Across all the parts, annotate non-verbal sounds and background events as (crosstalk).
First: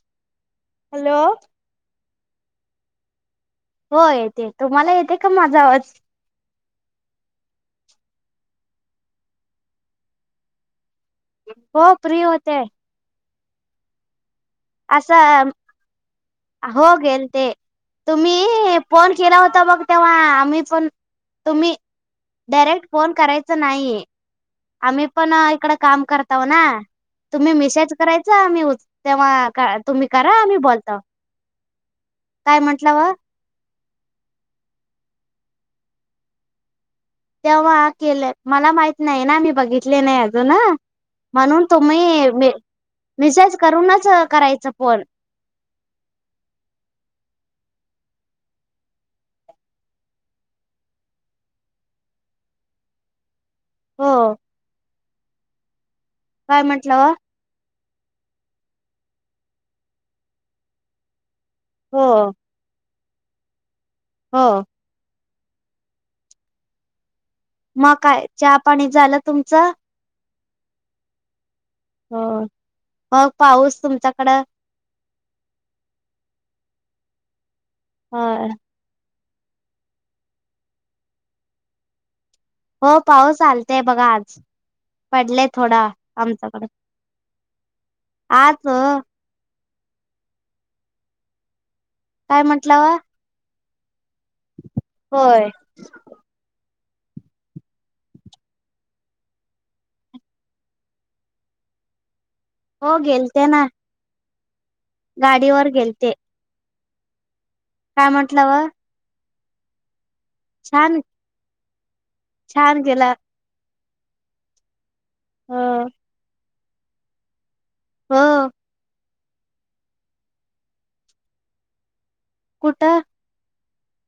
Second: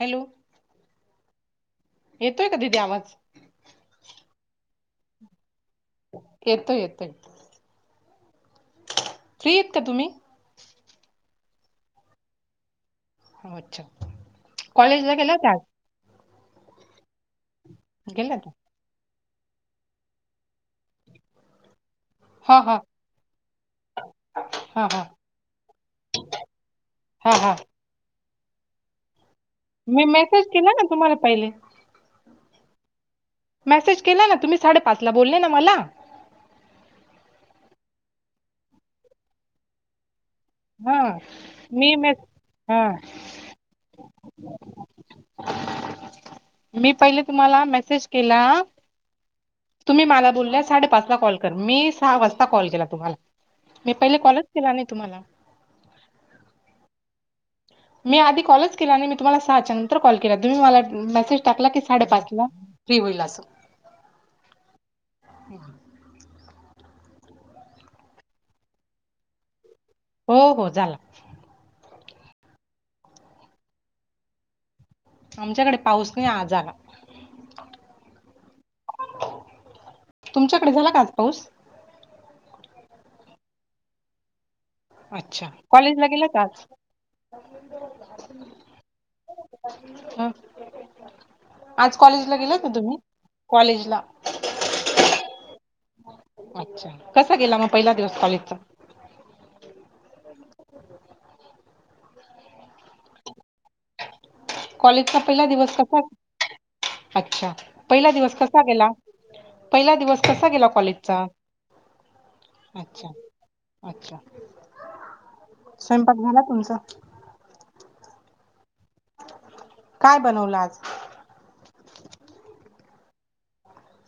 Hello! Hello! येतोय का दिदी आवाज? होय ते येते तुम्हाला येते का माझा आवाज? येतो येतोय. फ्री आहेत का तुम्ही? हो फ्री होते. हो अच्छा! कॉलेजला गेला असं होता हो गेलते आज गेला होता तुम्ही? फोन केला होता बघ तेव्हा आम्ही पण तुम्ही. हा हा डायरेक्ट फोन करायच नाहीे. हा हा आम्ही पण इकड काम करताव ना हा तुम्ही हा मिसेज करायच मी तेव्हा मी तुम्ही करा मेसेज आम्ही केला ना बोलताव तुम्हाला पहिले काय म्हटलंव. मेसेज केला ना तुम्ही साडेपाच ला बोलले ना मला. तेव्हा केलं मला माहित नाही ना मी बघितले नाही. ना हा म्हणून मी मेस तुम्ही हा मिसेज करूनच करायच फोन. मी पहिले तुम्हाला मेसेज केला. तुम्ही मला बोल्या साडेपाच ला कॉल कर मी सहा वाजता कॉल केला तुम्हाला? मी पहिले हो कॉलच केला नाही तुम्हाला? काय म्हटलावं मी आधी कॉलच केला आणि मी तुम्हाला सहाच्या नंतर कॉल केला तुम्ही मला मेसेज टाकला की हो साडेपाचला. फ्री होईल अस. हो. ह मग काय चहा पाणी झालं तुमचं? हो हो झालं. हो मग पाऊस तुमच्याकडं? आमच्याकडे पाऊस नाही आज आला. हा. तुमच्याकडे झाला का आज पाऊस? हो पाऊस आलतय बघा आज. पडलय अच्छा थोडा कॉलेजला गेला का आज आमच्याकड. आज कॉलेजला काय गेलात म्हंटलं व तुम्ही? कॉलेजला. होय. अच्छा! कसा गेला मग पहिला दिवस कॉलेजचा. हो गेलते ना. कॉलेजचा पहिला गाडीवर दिवस कसा गेलते अच्छा! काय पहिला दिवस म्हंटलं कसा व गेला. पहिला दिवस कसा गेला छान कॉलेजचा छान अच्छा! गेला अच्छा! हो स्वयंपाक झाला तुमचा? हो. काय बनवलं आज. कुठ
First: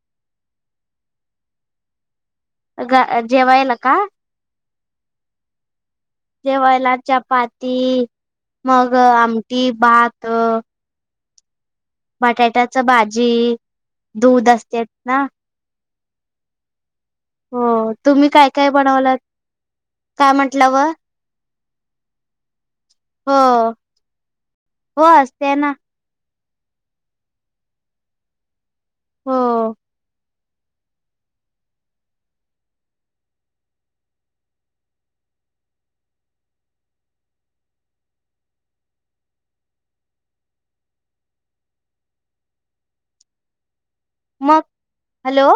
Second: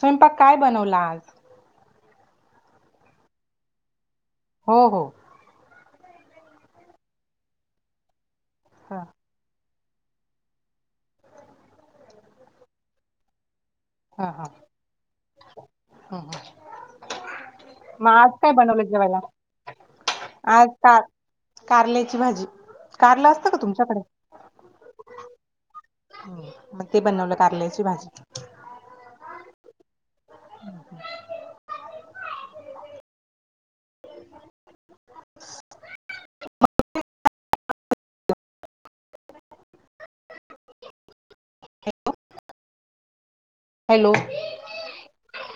स्वयंपाक काय बनवला आज? ग जेवायला का हो हो. जेवायला चपाती मग हां आमटी भात बटाट्याच भाजी. हा हा दूध असते ना हा. हो. मग आज काय बनवलं जेवायला? काय आज म्हंटलं व का कारल्याची भाजी. कारल हो असतं का तुमच्याकडे? हो असते ना हो. मग ते बनवलं कारल्याची भाजी. हो. (inaudible) (inaudible) हॅलो! मग हॅलो!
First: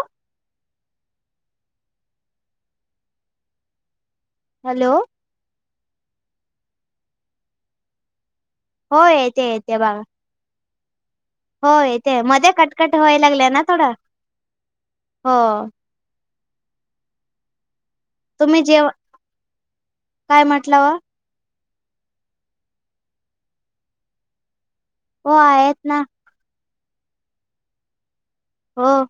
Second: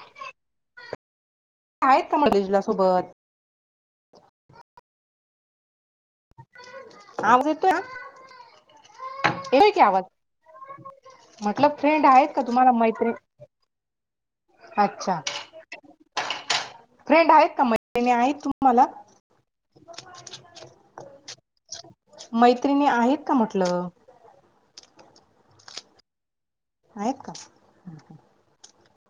आहेत का (unintelligible) सोबत हॅलो! आवाज येतोय ना, हो येते येतोय येते की बाबा आवाज म्हटलं फ्रेंड आहेत का तुम्हाला मैत्री लागलय ना थोड अच्छा, फ्रेंड आहेत का म त्रिणी आहेत तुम्ही तुम्हाला जेव काय म्हटलं व मैत्रिणी आहेत का म्हटल हो आहेत ना आहेत का हो.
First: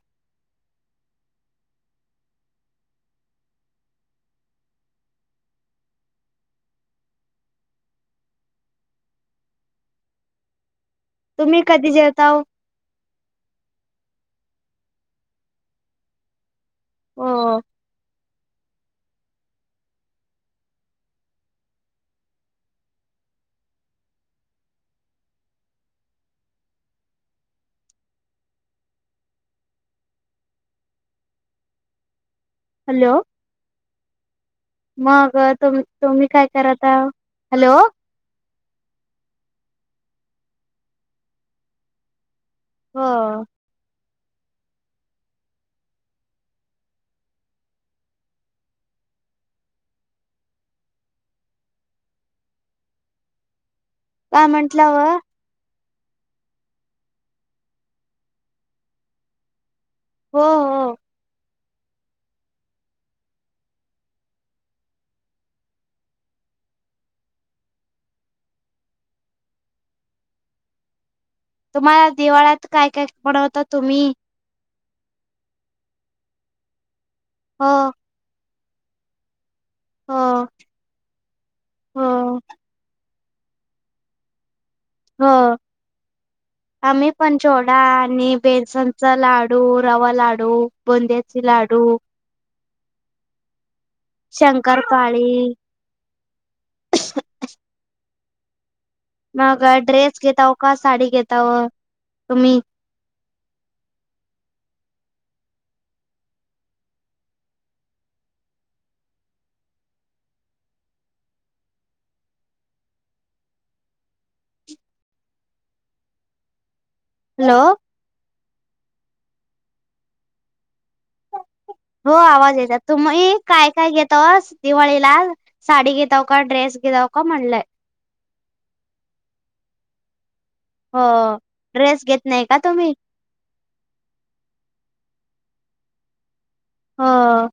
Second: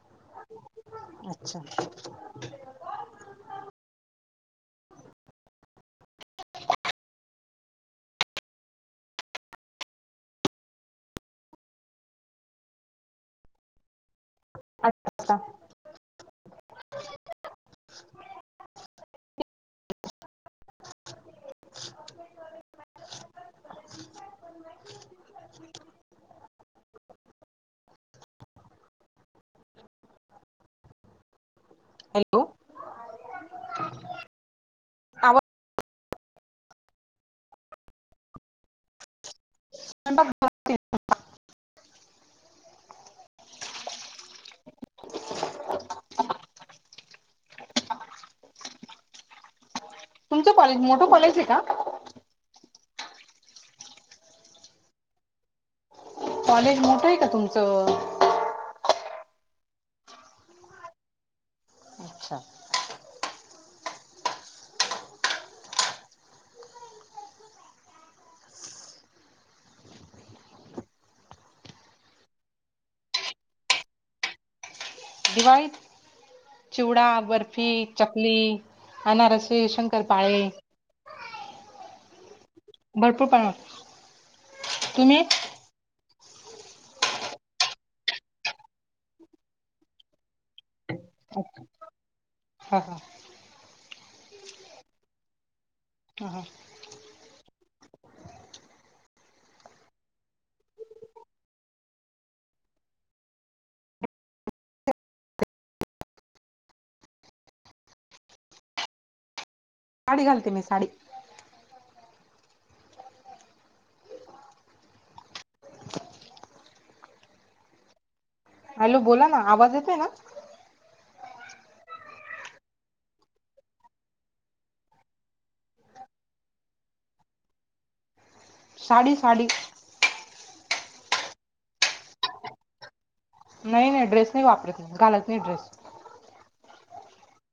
अच्छा तुम्ही कधी जेवताव? आत्ता ओ हॅलो! हॅलो मग आवाज तुम तुम्ही काय कराता हॅलो (inaudible) हो. तुमचं कॉलेज मोठं कॉलेज आहे का? काय म्हटलव कॉलेज मोठंय का तुमचं? हो हो. अच्छा तुम्हाला दिवाळ्यात काय काय बनवता तुम्ही दिवाळीत चिवडा, बर्फी, हो चकली, अनारसे, शंकर हो पाळे हो. भरपूर बनवतो. तुम्ही? आम्हीं पण चोवडा आणि बेसनचा लाडू, रवा लाडू. बुंदयाचे लाडू. हा, हा. शंकरपाळी. ह, हा. मग ड्रेस घेताव का साडी घेताव तुम्हीं? साडी घालते, मी साडी. हॅलो. हॅलो बोला ना, आवाज येतोय ना? हो आवाज येत्यात, तुम्हीं काय -काय घेतोस दिवाळीला? साडी घेताव का, ड्रेस घेताव का म्हणलंय. साडी, साडी. हो, ड्रेस घेत नाही का तुम्हीं? नाही -नाही ड्रेस नाई वापरत, घालत नाही ड्रेस. हो.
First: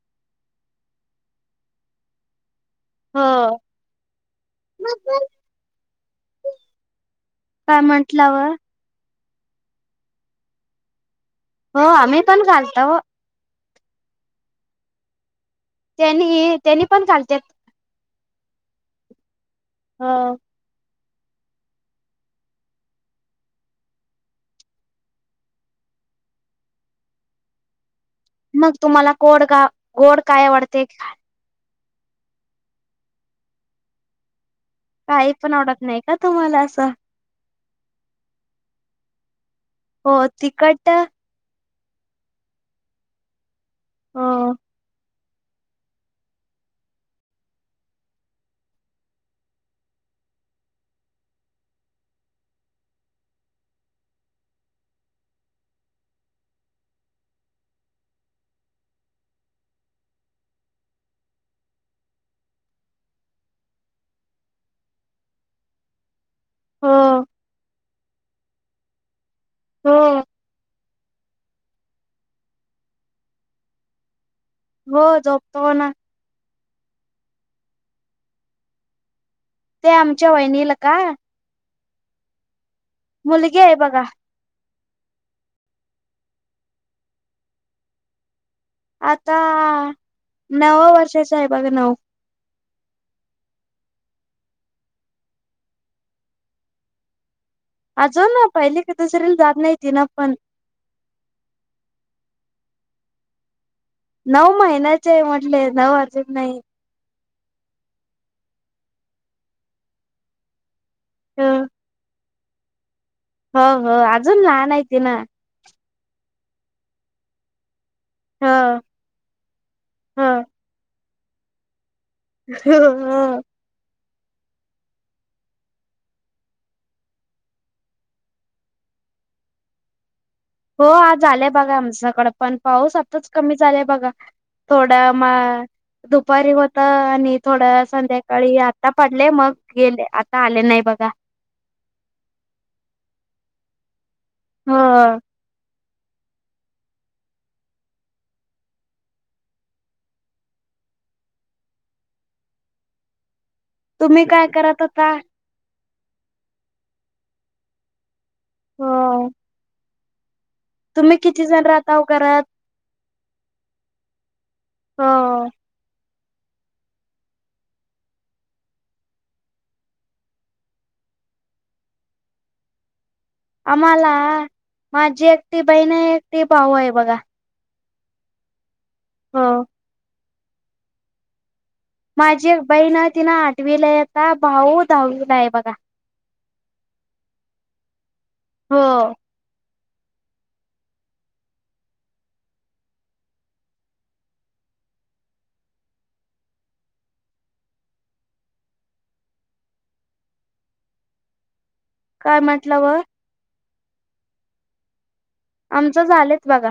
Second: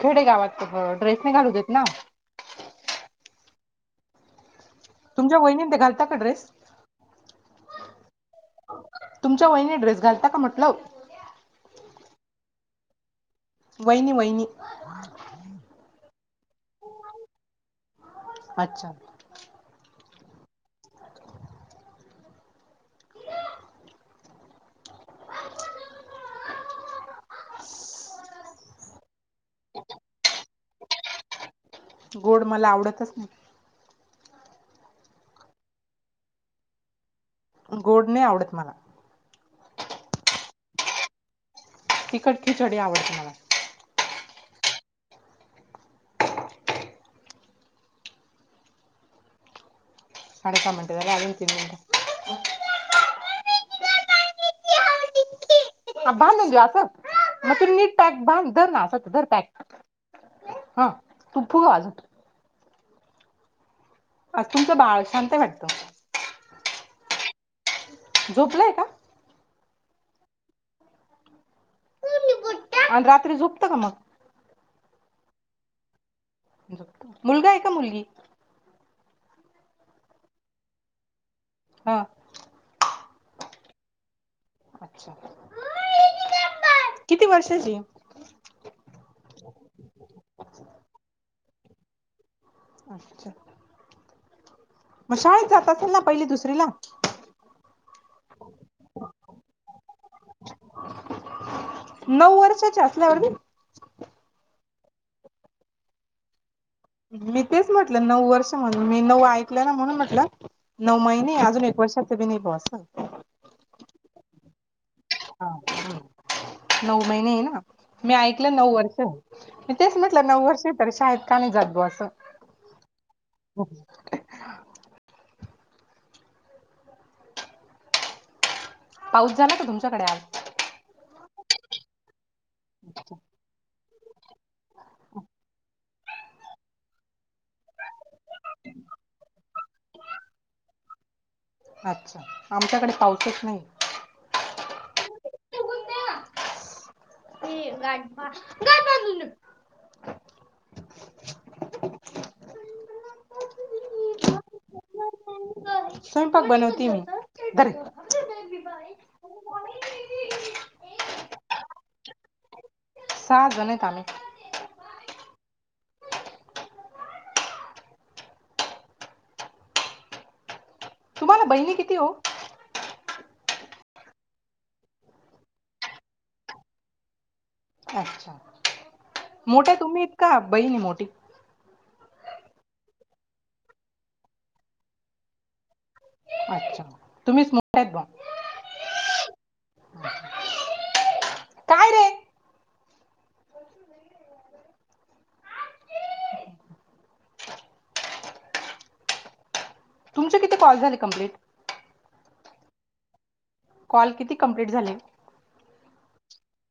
खेडे गावात ड्रेस नाही घालू देत ना. हो... तुमच्या वहिणीनं ते घालता का ड्रेस? काय म्हंटला व? तुमच्या वहिनी ड्रेस घालता का म्हटलं? हो आम्हीं पण घालताव. वैनी-वैनी त्यंनी, त्यंनी पण घालत्यात. अच्छा! हो.. मग तुम्हांला कोड गाव गोड काय आवडते? गोड मला आवडतच नाही. काही पण आवडत नाही का तुम्हांला असं. गोड नाही आवडंत मला. हो तिखट. तिखट खिचडी आवडते मला. हो. काड का म्हणटला अून तिनट बांध दे ना ते असं, मग तु नीट पॅक बांध धर, नार पॅक. हा तू फूगव आजून. आज तुमचं बाळ शांत आहे वाटतं? हो.. झोपलंय का? हो... अन् रात्री झोपतं का मग? हो झोपतो ना. मुलगा आहे का मुलगी? ते आमच्या वहिनीला का? हो.. मुलगी आहे बघा. अच्छा! किती वर्षाची ये? आता नवं वर्षाची आहे, बघा नऊ. अच्छा! मग शाळेत जात असेल ना पहिली, दुसरी ला? आजून पहिली ते दुसरी जात नाही ती ना पण नऊ वर्षाची असल्या वर बी? नऊ महिन्याचे हे म्हटले, नऊ वर्षाची नाही. मी तेच म्हटलं नऊ वर्ष म्हणून मी नऊ ऐकलं ना, म्हणून म्हटलं. नऊ महिने, हो अजून एक वर्षाचं बी नई बॉ असं. हो-हो, अजून लहान आहे ती ना. (unintelligible) नऊ महिने हे ना. मी हो ऐकलं नऊ वर्ष म तेच म्हटलं, हो नऊ वर्ष तरी शाळेत का नाही जात बॉ असं. (unintelligible) मोगलं पाऊस झाला का तुमच्याकडे आज? हो झालंय बघा आमच्याकडं पण पाऊस आताच कमी झालाय बघा. थोडा म दुपारी होतं आणि थोडं संध्याकाळी आता पडले मग गेले, आता आले नाही बघा. अच्छा! आमच्याकडे पाऊसच नये. हं. ती गाठ बांध, गाठ बांधून दे. (inaudible) (unintelligible) तुम्ही काय करत होता? स्वयंपाक बनवती मी. धररे. हं. तुम्ही किती जण राहता वो घरात? सहा जणतं आम्ही. हं. तुम्हाला बहिणी किती ओ? आम्हाला, माझी एकटी बहीण आहे, एकटी भाऊ आहे बघा. अच्छा, हो मोठ्या तुम्ही हेत का, बहिण हे मोठी? माझी एक बईन तिनं आठवीला ये आता, भाऊ दहावीला हे बघा. अच्छा, तुम्हीच मोठ्यातं बॉ. हो. काय रे कती कॉल झाली कंप्लिट? काय म्हटलं वं? कॉल किती कंप्लीट झाली? आमचं झालंत बघा.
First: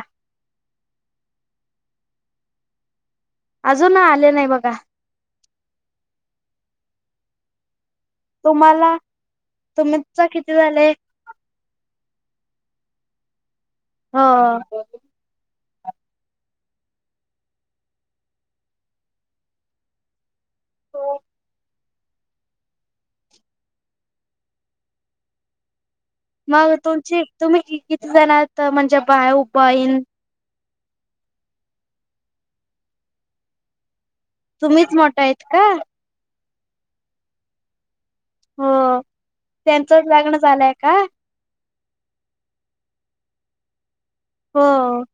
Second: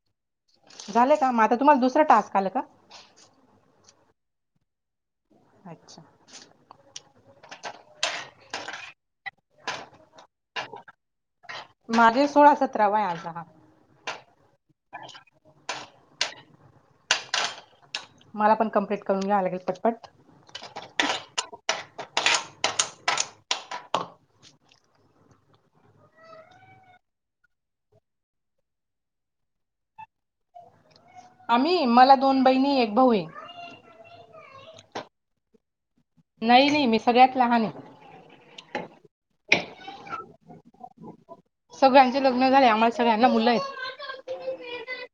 झालंय का, म आता तुम्हाला दुसरं टास्क आलं का? अजून आले नाही बघा. अच्छा. तुम्हाला, तुमितचं किती झालंय? माझे सोळा- सतरावा हे आज हा. हं. मला पण कंप्लेंट करून घ्यावं लागेल पटपट. मग तुमची तुम्ही कि- किती जण आहेत? म्हणजे बाय उपाईन आम्ही मला दोन बहिणी एक भाऊ आहे. तुम्हीच मोठा आहेत का? नाही नाही मी सगळ्यात लहान आहे. हो त्यांचंच लग्न झालंय का? सगळ्यांचे लग्न झाले, आम्हाला सगळ्यांना मुलं आहेत.. हो..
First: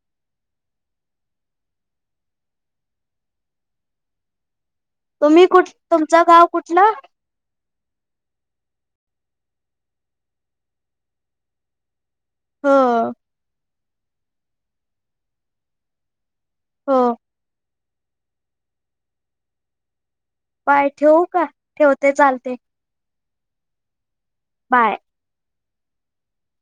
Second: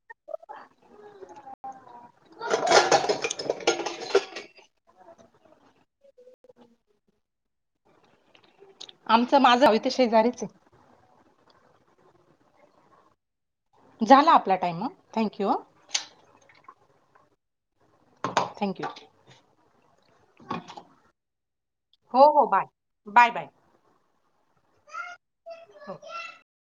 तुम्ही कुठ? तुमचं गाव कुठलं? आमचं माझा इथ शेजारीच आहे. हो.. झाला आपला टाईम आप थँक्यू हा.. हो.. थँक्यू.. बाय ठेवू का? ठेवते हो हो चालते.. बाय बाय बाय.. बाय.. हो..